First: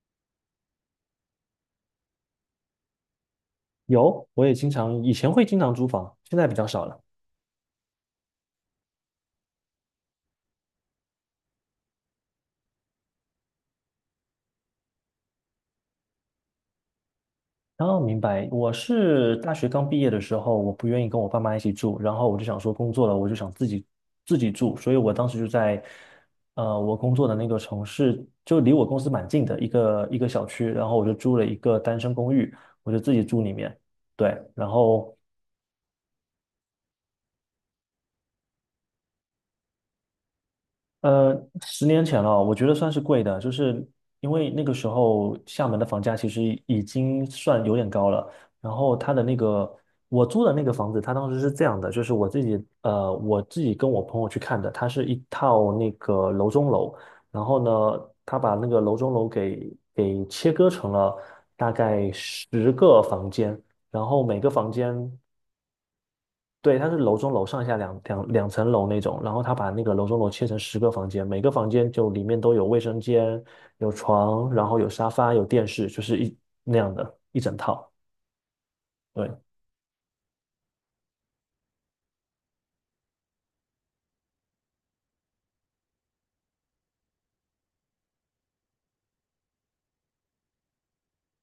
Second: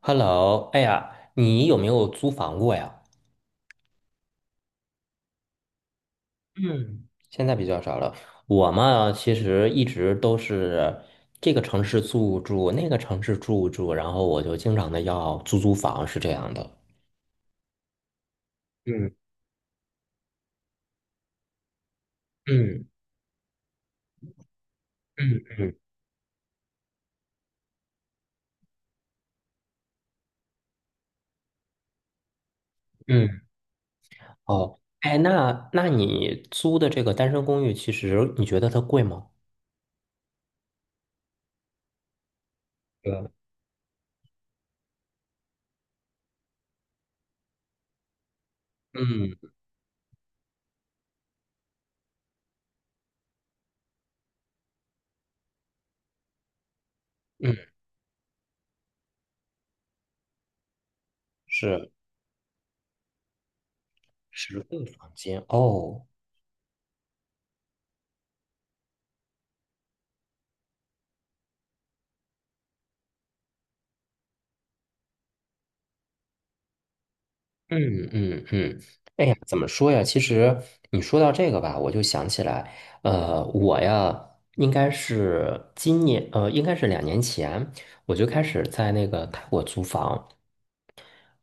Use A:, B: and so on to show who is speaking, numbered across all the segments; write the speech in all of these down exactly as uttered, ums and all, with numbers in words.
A: Hello，哎呀，你有没有租房过呀？
B: 有，我也经常，以前会经常租房，现在比较少了。
A: 嗯，现在比较少了。我嘛，其实一直都是这个城市住住，那个城市住住，然后我就经常的要租租房，是这样的。
B: 哦，明白，我
A: 嗯
B: 是大学刚毕业的时候，我不愿意跟我爸妈一起住，然后我就想说
A: 嗯
B: 工作了，我就想自己自己住，所以我当时
A: 嗯
B: 就
A: 嗯
B: 在，呃，我工作的那个城市就离我公司蛮近的一个一个小区，然后我就租了一个单身公寓，我就自己
A: 嗯，
B: 住里面，对，然
A: 哦，
B: 后
A: 哎，那那你租的这个单身公寓，其实你觉得它贵吗？
B: 呃，十年前了，我觉得算是贵
A: 对，
B: 的，就是因为那个时候厦门的房价其实已经算有点高了。然后它的那
A: 嗯
B: 个我租的那个房子，它当时是这样的，就是我自己呃我自己跟我朋友去看的，它是一套那个楼中楼，然
A: 嗯，
B: 后呢，他把那个楼中楼给给切割成了大
A: 是
B: 概十个房间，然后每个
A: 十
B: 房
A: 个
B: 间
A: 房间哦。
B: 对，它是楼中楼上下两两两层楼那种，然后他把那个楼中楼切成十个房间，每个房间就里面都有卫生间、有床，然后有沙发、有电视，就是一那样的一整套。
A: 嗯嗯嗯，哎
B: 对，
A: 呀，怎么说呀？其实你说到这个吧，我就想起来，呃，我呀，应该是今年，呃，应该是两年前，我就开始在那个泰国租房。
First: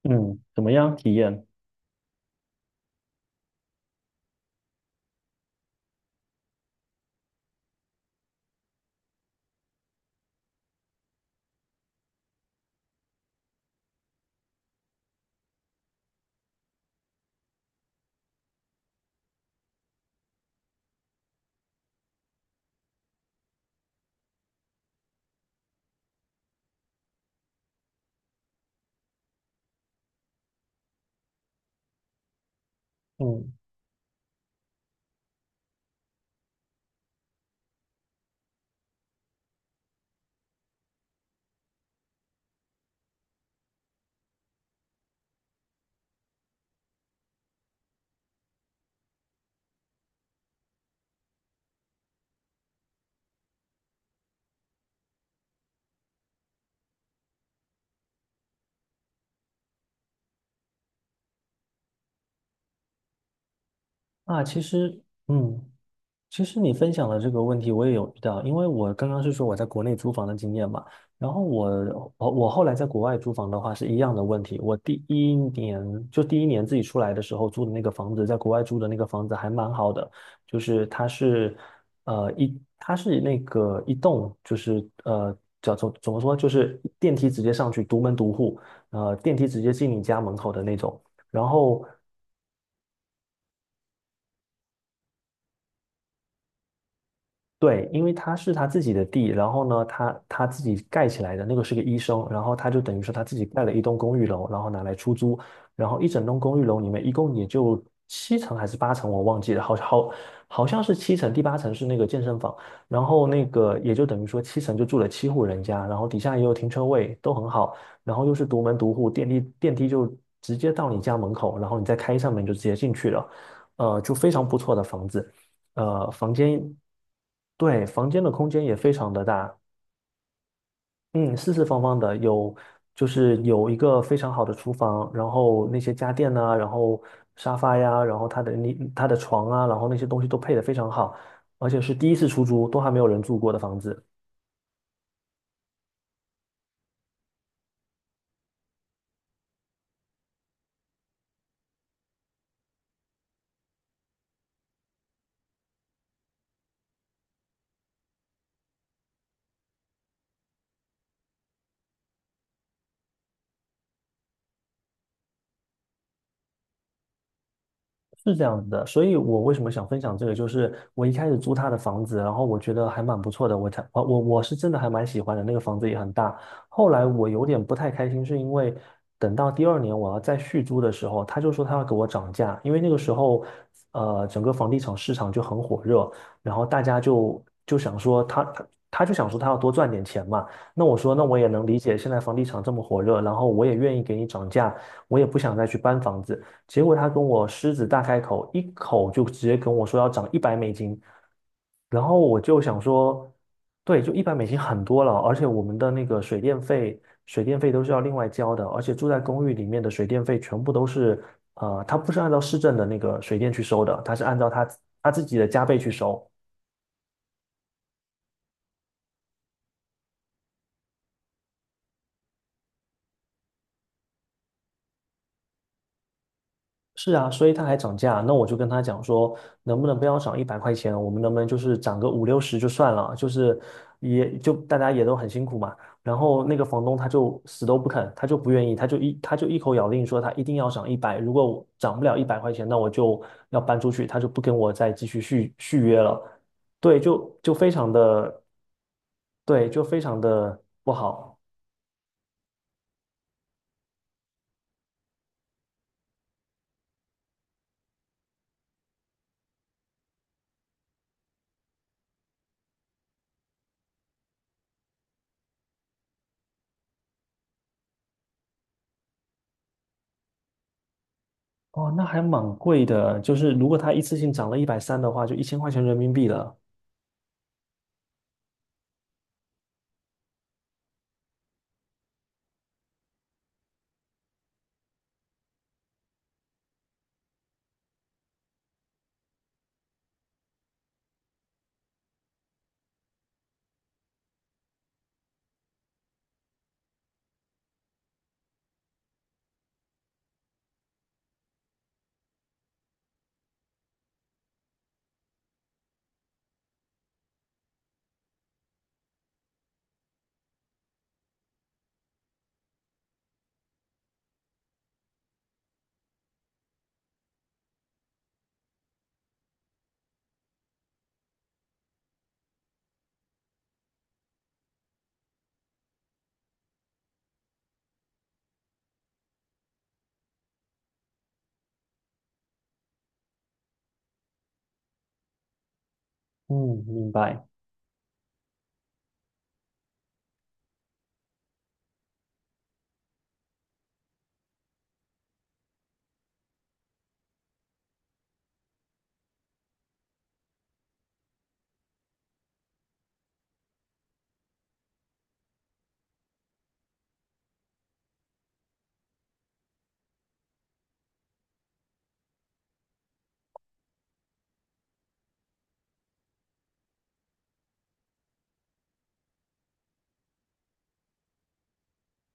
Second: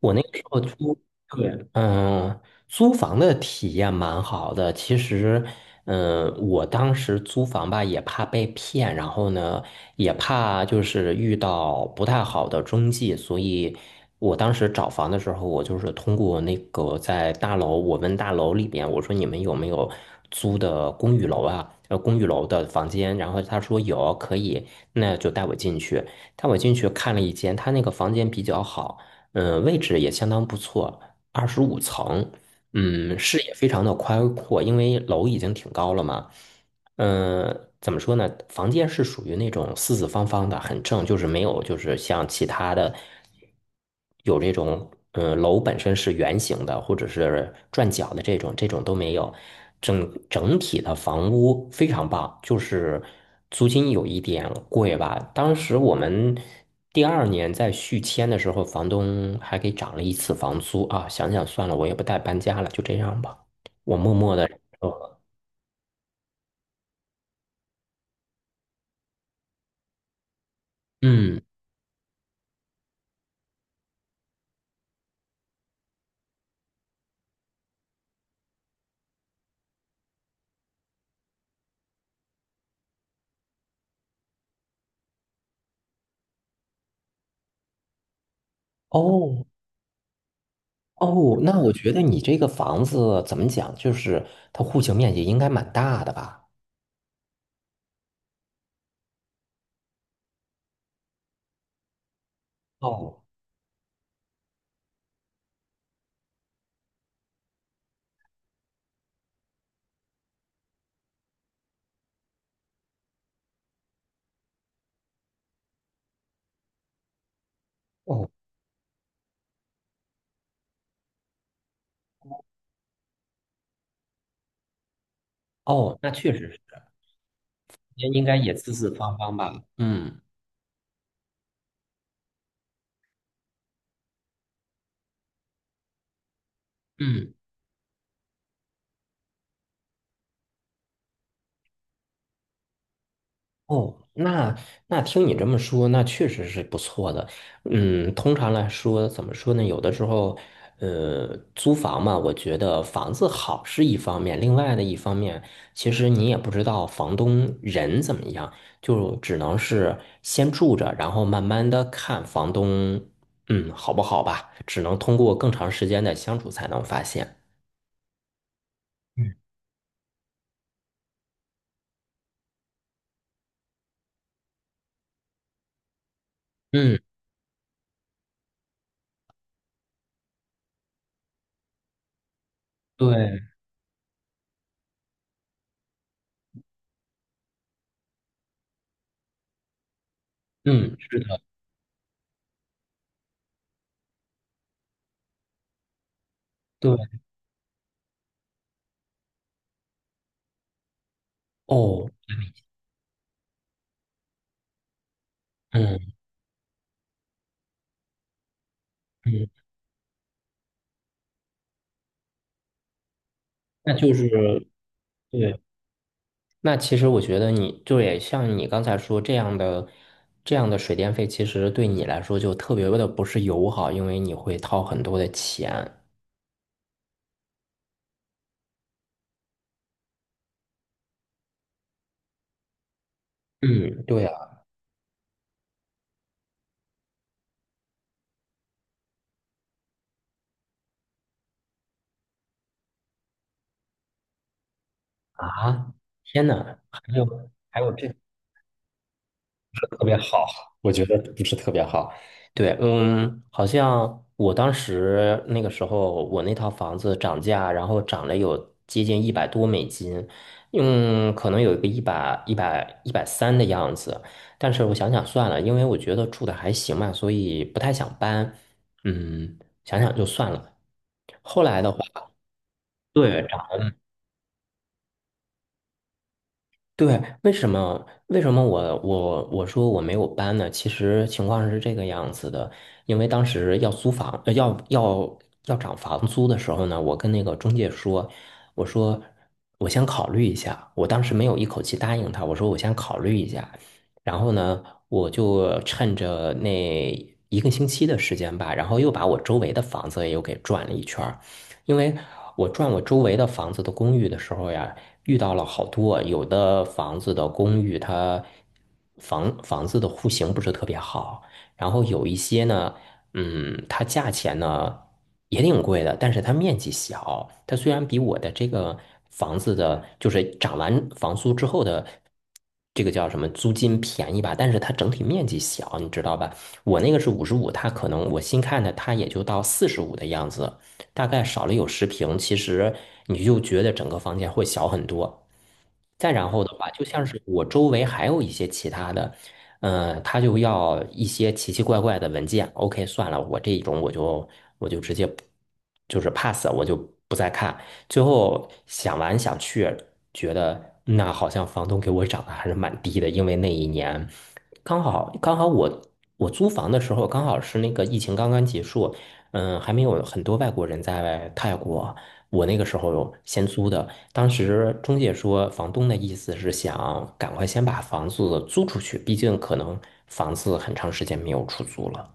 A: 我那个
B: 嗯，
A: 时候
B: 怎么样
A: 租，
B: 体验？
A: 对，嗯，租房的体验蛮好的。其实，嗯，我当时租房吧，也怕被骗，然后呢，也怕就是遇到不太好的中介，所以我当时找房的时候，我就是通过那个在大楼，我问大楼里边，我说你们有没有租的公寓楼啊？呃，公寓楼的房间，然后他说有，可以，那就带我进去，带我进去看了一间，他那个房间比较好。嗯、呃位置也相当不错，二十五层，嗯，视野
B: 嗯，
A: 非常的宽阔，因为楼已经挺高了嘛。嗯，怎么说呢？房间是属于那种四四方方的，很正，就是没有就是像其他的有这种，嗯，楼本身是圆形的或者是转角的这种，这种都没有。整整体的房屋非常棒，就是租金有一点贵吧。当时我们第二年在续签的时候，房东还给涨了一次房租啊。想想算了，我也不带搬家了，就这样吧。我默默
B: 啊，
A: 的，
B: 其实，
A: 呃
B: 嗯。其实你分享的这个问题我也有遇到，因为我刚刚是说我在国内租房的经验嘛，然
A: 嗯，
B: 后我我我后来在国外租房的话是一样的问题。我第一年就第一年自己出来的时候租的那个房子，在国外租的那个房子还蛮好的，就是它是呃一它是那个一栋就是呃叫做怎么说就是电梯直接上去独门独户，呃电
A: 哦。
B: 梯直接进你家门口的那种。
A: 哦，
B: 然
A: 那我
B: 后
A: 觉得你这个房子怎么讲，就是它户型面积应该蛮大的吧？
B: 对，因为他是他自己的地，然后呢，他他自己盖起来的，那个是个医生，然后他就等于说
A: 哦
B: 他自己盖了一栋公寓楼，然后拿来出租，然后一整栋公寓楼里面一共也就七层还是八层，我忘记了，好好好像是七层，第八层是那个健身房，然后那个也就等于说七层就住了七户人家，然后底下也有停车位，都很好，然后
A: 哦
B: 又是独门独户，电梯电梯就直接到你家门口，然后你再开一扇门就直接进去了，呃，就非常不错的房子。
A: 哦，那
B: 呃，
A: 确
B: 房
A: 实是，
B: 间对，房间
A: 应
B: 的
A: 该
B: 空
A: 也
B: 间
A: 四
B: 也
A: 四
B: 非常
A: 方
B: 的
A: 方
B: 大，
A: 吧？嗯
B: 嗯，四四方方的，有就是有一个非常好的厨房，然后那些家电呐、然后
A: 嗯。
B: 沙发呀，然后它的你它的床啊，然后那些东西都配得非常好，而且是第一次出租，都还没有人住过的房
A: 哦，
B: 子。
A: 那那听你这么说，那确实是不错的。嗯，通常来说，怎么说呢？有的时候，呃，租房嘛，我觉得房子好是一方面，另外的一方面，其实你也不知道房东人怎么样，就只能是先住着，然后慢慢的看房东，嗯，好不好吧？只能通过更长时间的相处才能发现。
B: 是这样子的，所以
A: 嗯，
B: 我为什么想分享这个，就是我一开始租他的房子，然后我觉得还蛮不错的，我才我我我是真的还蛮喜欢的，那个房子也很大。后
A: 嗯，
B: 来我有点不太开心，是因为等到第二年我要再续租的时候，他就说他要给我涨价，因为那个时
A: 对，
B: 候呃整个房地产市场就很火热，然后大家就就想说他他他就想说他要多赚点钱嘛。那
A: 嗯，
B: 我说
A: 是
B: 那我
A: 的，
B: 也能理解，现在房地产这么火热，然后我也愿意给你涨价，我也不想再去搬房子。结果
A: 对，
B: 他跟我狮子大开口，一口就直接跟我说要涨一百美金，然
A: 哦，
B: 后我就想说，对，就一百美金很多了，而且我们的那
A: 嗯
B: 个水电费，水电费都是要另外交的，而且住在
A: 嗯，
B: 公寓里面的水电费全部都是，呃，他不是按照市政的那个水电去收
A: 那
B: 的，
A: 就
B: 他是
A: 是。
B: 按照他他自己的
A: 对。
B: 加倍去收，
A: 那其实我觉得你对，像你刚才说这样的这样的水电费，其实对你来说就特别的不是友好，因为你会掏很多的钱。
B: 是啊，所以他还涨价，那我就跟他讲说，能不能不要涨一百块钱，我们能不能就是涨个五六十就算了，就是
A: 嗯，对啊，
B: 也就大家也都很辛苦嘛。然后那个房东他就死都不肯，他就不愿意，他就一他就一口咬定说他一定要涨一百，如果我涨不了一百块钱，那我就要搬出去，他就不跟我再继续续续
A: 啊，
B: 约了。
A: 天哪，
B: 对，
A: 还有
B: 就就非
A: 还
B: 常
A: 有这。
B: 的，对，就非
A: 特别
B: 常
A: 好，
B: 的
A: 我
B: 不
A: 觉得
B: 好。
A: 不是特别好。对，嗯，好像我当时那个时候，我那套房子涨价，然后涨了有接近一百多美金，嗯，可能有一个一百一百一百三的样子。但是我想想算了，因为我觉得住的还行嘛，所以不太想搬。嗯，想想就算了。后来的
B: 哦，那还
A: 话，
B: 蛮贵的，就
A: 对，
B: 是如果他一次性涨了一百三的话，就一千块钱人民币了。
A: 对，为什么为什么我我我说我没有搬呢？其实情况是这个样子的，因为当时要租房，呃要要要涨房租的时候呢，我跟那个中介说，我说我先考虑一下，我当时没有一口气答应他，我说我先考虑一下，然后呢，我就趁着那一个星期的时间吧，然后又把我周围的房子又给转了一圈儿，因为我转我周围的房子的公寓的时候呀。遇到了好多，有的房子的公寓它房房子的户型不是特别好，然后有一些呢，嗯，它价钱呢也挺贵的，但是它面积小，它虽然比我的这个房子的，就是涨完房租之后的。这个叫什么租金便宜吧，但是它整体面积小，你知道吧？我那个是五十五，它可能我新看的，它也就到四十五的样子。大概少了有十平，其实你就觉得整个房间会小很多。再然后的
B: 嗯，
A: 话，就
B: 明
A: 像是
B: 白，
A: 我周围还有一些其他的，嗯，他就要一些奇奇怪怪的文件。OK，算了，我这一种我就我就直接不就是 pass，我就不再看。最后想完想去，觉得那好像房东给我涨的还是蛮低的，因为那一年刚好刚好我我租房的时候刚好是那个疫情刚刚结束，嗯，还没有很多外国人在泰国，我那个时候先租的。当时中介说，房东的意思是想赶快先把房子租出去，毕竟可能房子很长时间没有出租了。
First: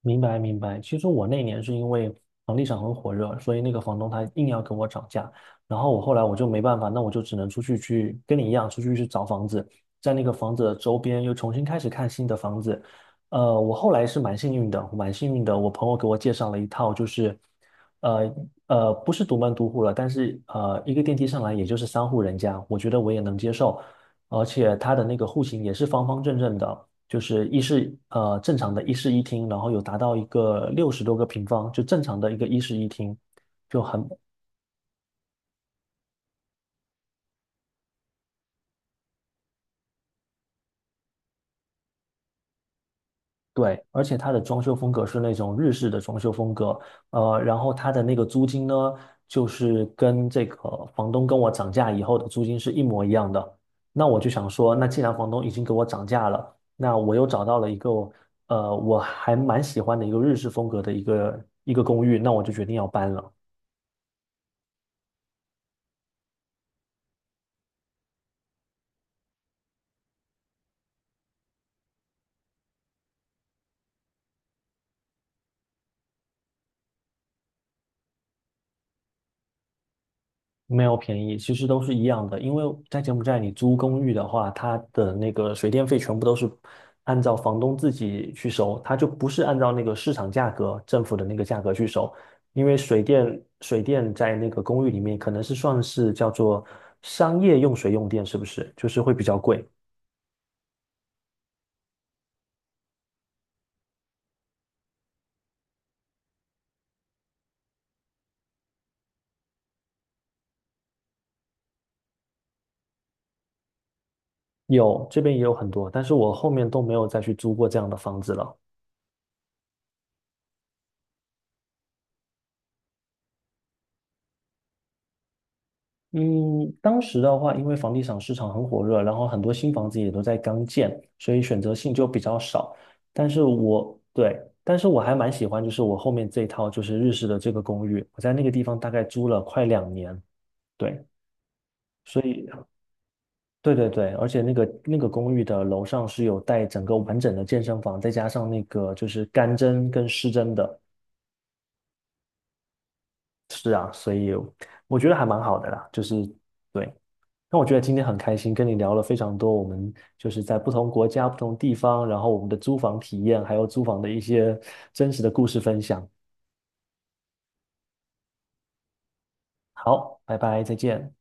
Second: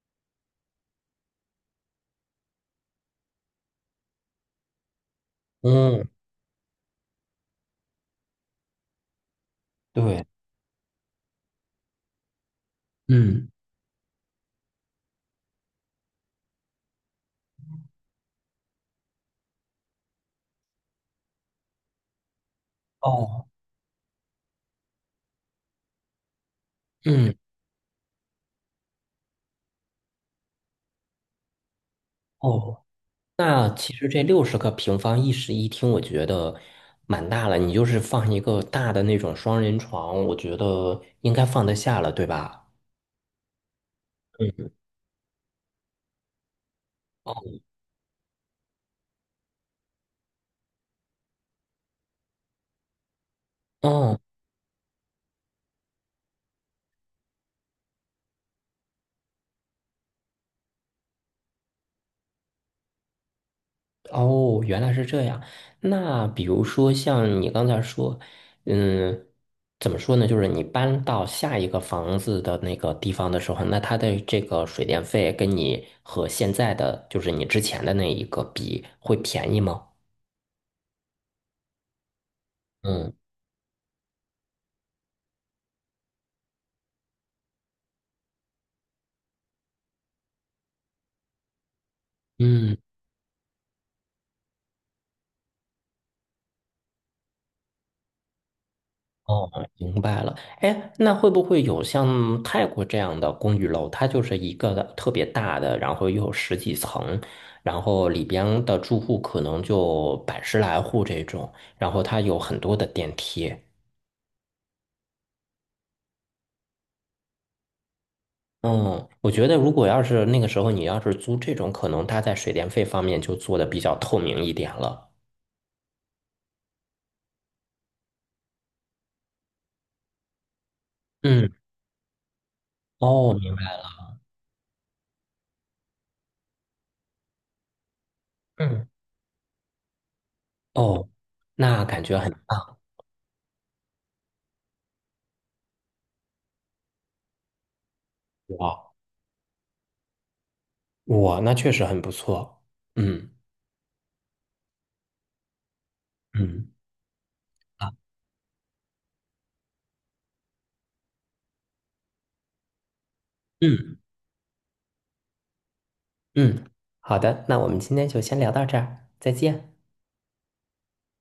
B: 明白，明白。其实我那年是因为房地产很火热，所以那个房东他硬要跟我涨价，然后我
A: 嗯，
B: 后来我就没办法，那我就只能出去去跟你一样出去去找房子，在那
A: 对，
B: 个房子的周边又重新开始看新的房子。
A: 嗯，
B: 呃，我后来是蛮幸运的，蛮幸运的，我朋友给我介绍了一套，就是呃呃不是独门独户了，但是呃一个电梯上来也就是三户人家，我觉得我也能
A: 哦，
B: 接受，而且它的那个户型也是方方正正的。就
A: 嗯，
B: 是一室呃正常的一室一厅，然后有达到一个六十多个平方，就正常的一个一室
A: 哦，
B: 一厅，
A: 那
B: 就
A: 其
B: 很
A: 实这六十个平方一室一厅，我觉得蛮大了。你就是放一个大的那种双人床，我觉得应该放得下了，对吧？
B: 对，而且它的装
A: 嗯，
B: 修风格是那种日式的装修风格，呃，
A: 哦。
B: 然后它的那个租金呢，就是跟这个房东跟我涨价以后的租金是一模一样的。那
A: 嗯
B: 我就想说，那既然房东已经给我涨价了，那我又找到了一个呃我还蛮喜欢的一个日式风格的一个一个公寓，那我就决定要搬了。
A: 哦，原来是这样。那比如说像你刚才说，嗯，怎么说呢？就是你搬到下一个房子的那个地方的时候，那它的这个水电费跟你和现在的，就是你之前的那一个比，会便宜吗？
B: 没有便宜，其实都是一样的。因为在
A: 嗯
B: 柬埔寨，你租公寓的话，它的那个水电费全部都是按照房东自己去收，它就不是按照那个市场价格、政府的那个价格去收。因
A: 嗯。
B: 为水电水电在那个公寓里面可能是算是叫做商业用水用电，是不是？就是会比较
A: 哦，
B: 贵。
A: 明白了。哎，那会不会有像泰国这样的公寓楼？它就是一个的特别大的，然后又有十几层，然后里边的住户可能就百十来户这种，然后它有很多的电梯。
B: 有，这边也有很多，但是我后面都没有再去租过这样的房子了。
A: 嗯，我觉得如果要是那个时候你要是租这种，可能它在水电费方面就做的比较透明一点了。
B: 嗯，当时的话，因为房地产市场很火热，然后很多新房子也都在刚建，所以
A: 嗯，
B: 选择性就比较少。但
A: 哦，
B: 是
A: 明白了
B: 我，对，但是我还蛮喜欢，就是我后面这一套就是日式的这个公寓，我在那个地方
A: 嗯，
B: 大概租了快两年，对，
A: 哦，那感觉
B: 所
A: 很
B: 以，
A: 棒。
B: 对对对，而且那个那个公寓的楼上是有带整个完整的健身房，再加上那
A: 哇，
B: 个就是干蒸跟湿蒸的，
A: 哇，那确实很不错。嗯
B: 也有，我觉得还蛮好的啦，就是
A: 嗯。
B: 对，那我觉得今
A: 啊
B: 天很开心，跟你聊了非常多，我们就是在不同国家、不同地方，然后我们的租房体验，还有租
A: 嗯。
B: 房的一些真实的故事分享。
A: 嗯，好的，那我们今天就先聊到这儿，再见。
B: 好，拜拜，再见。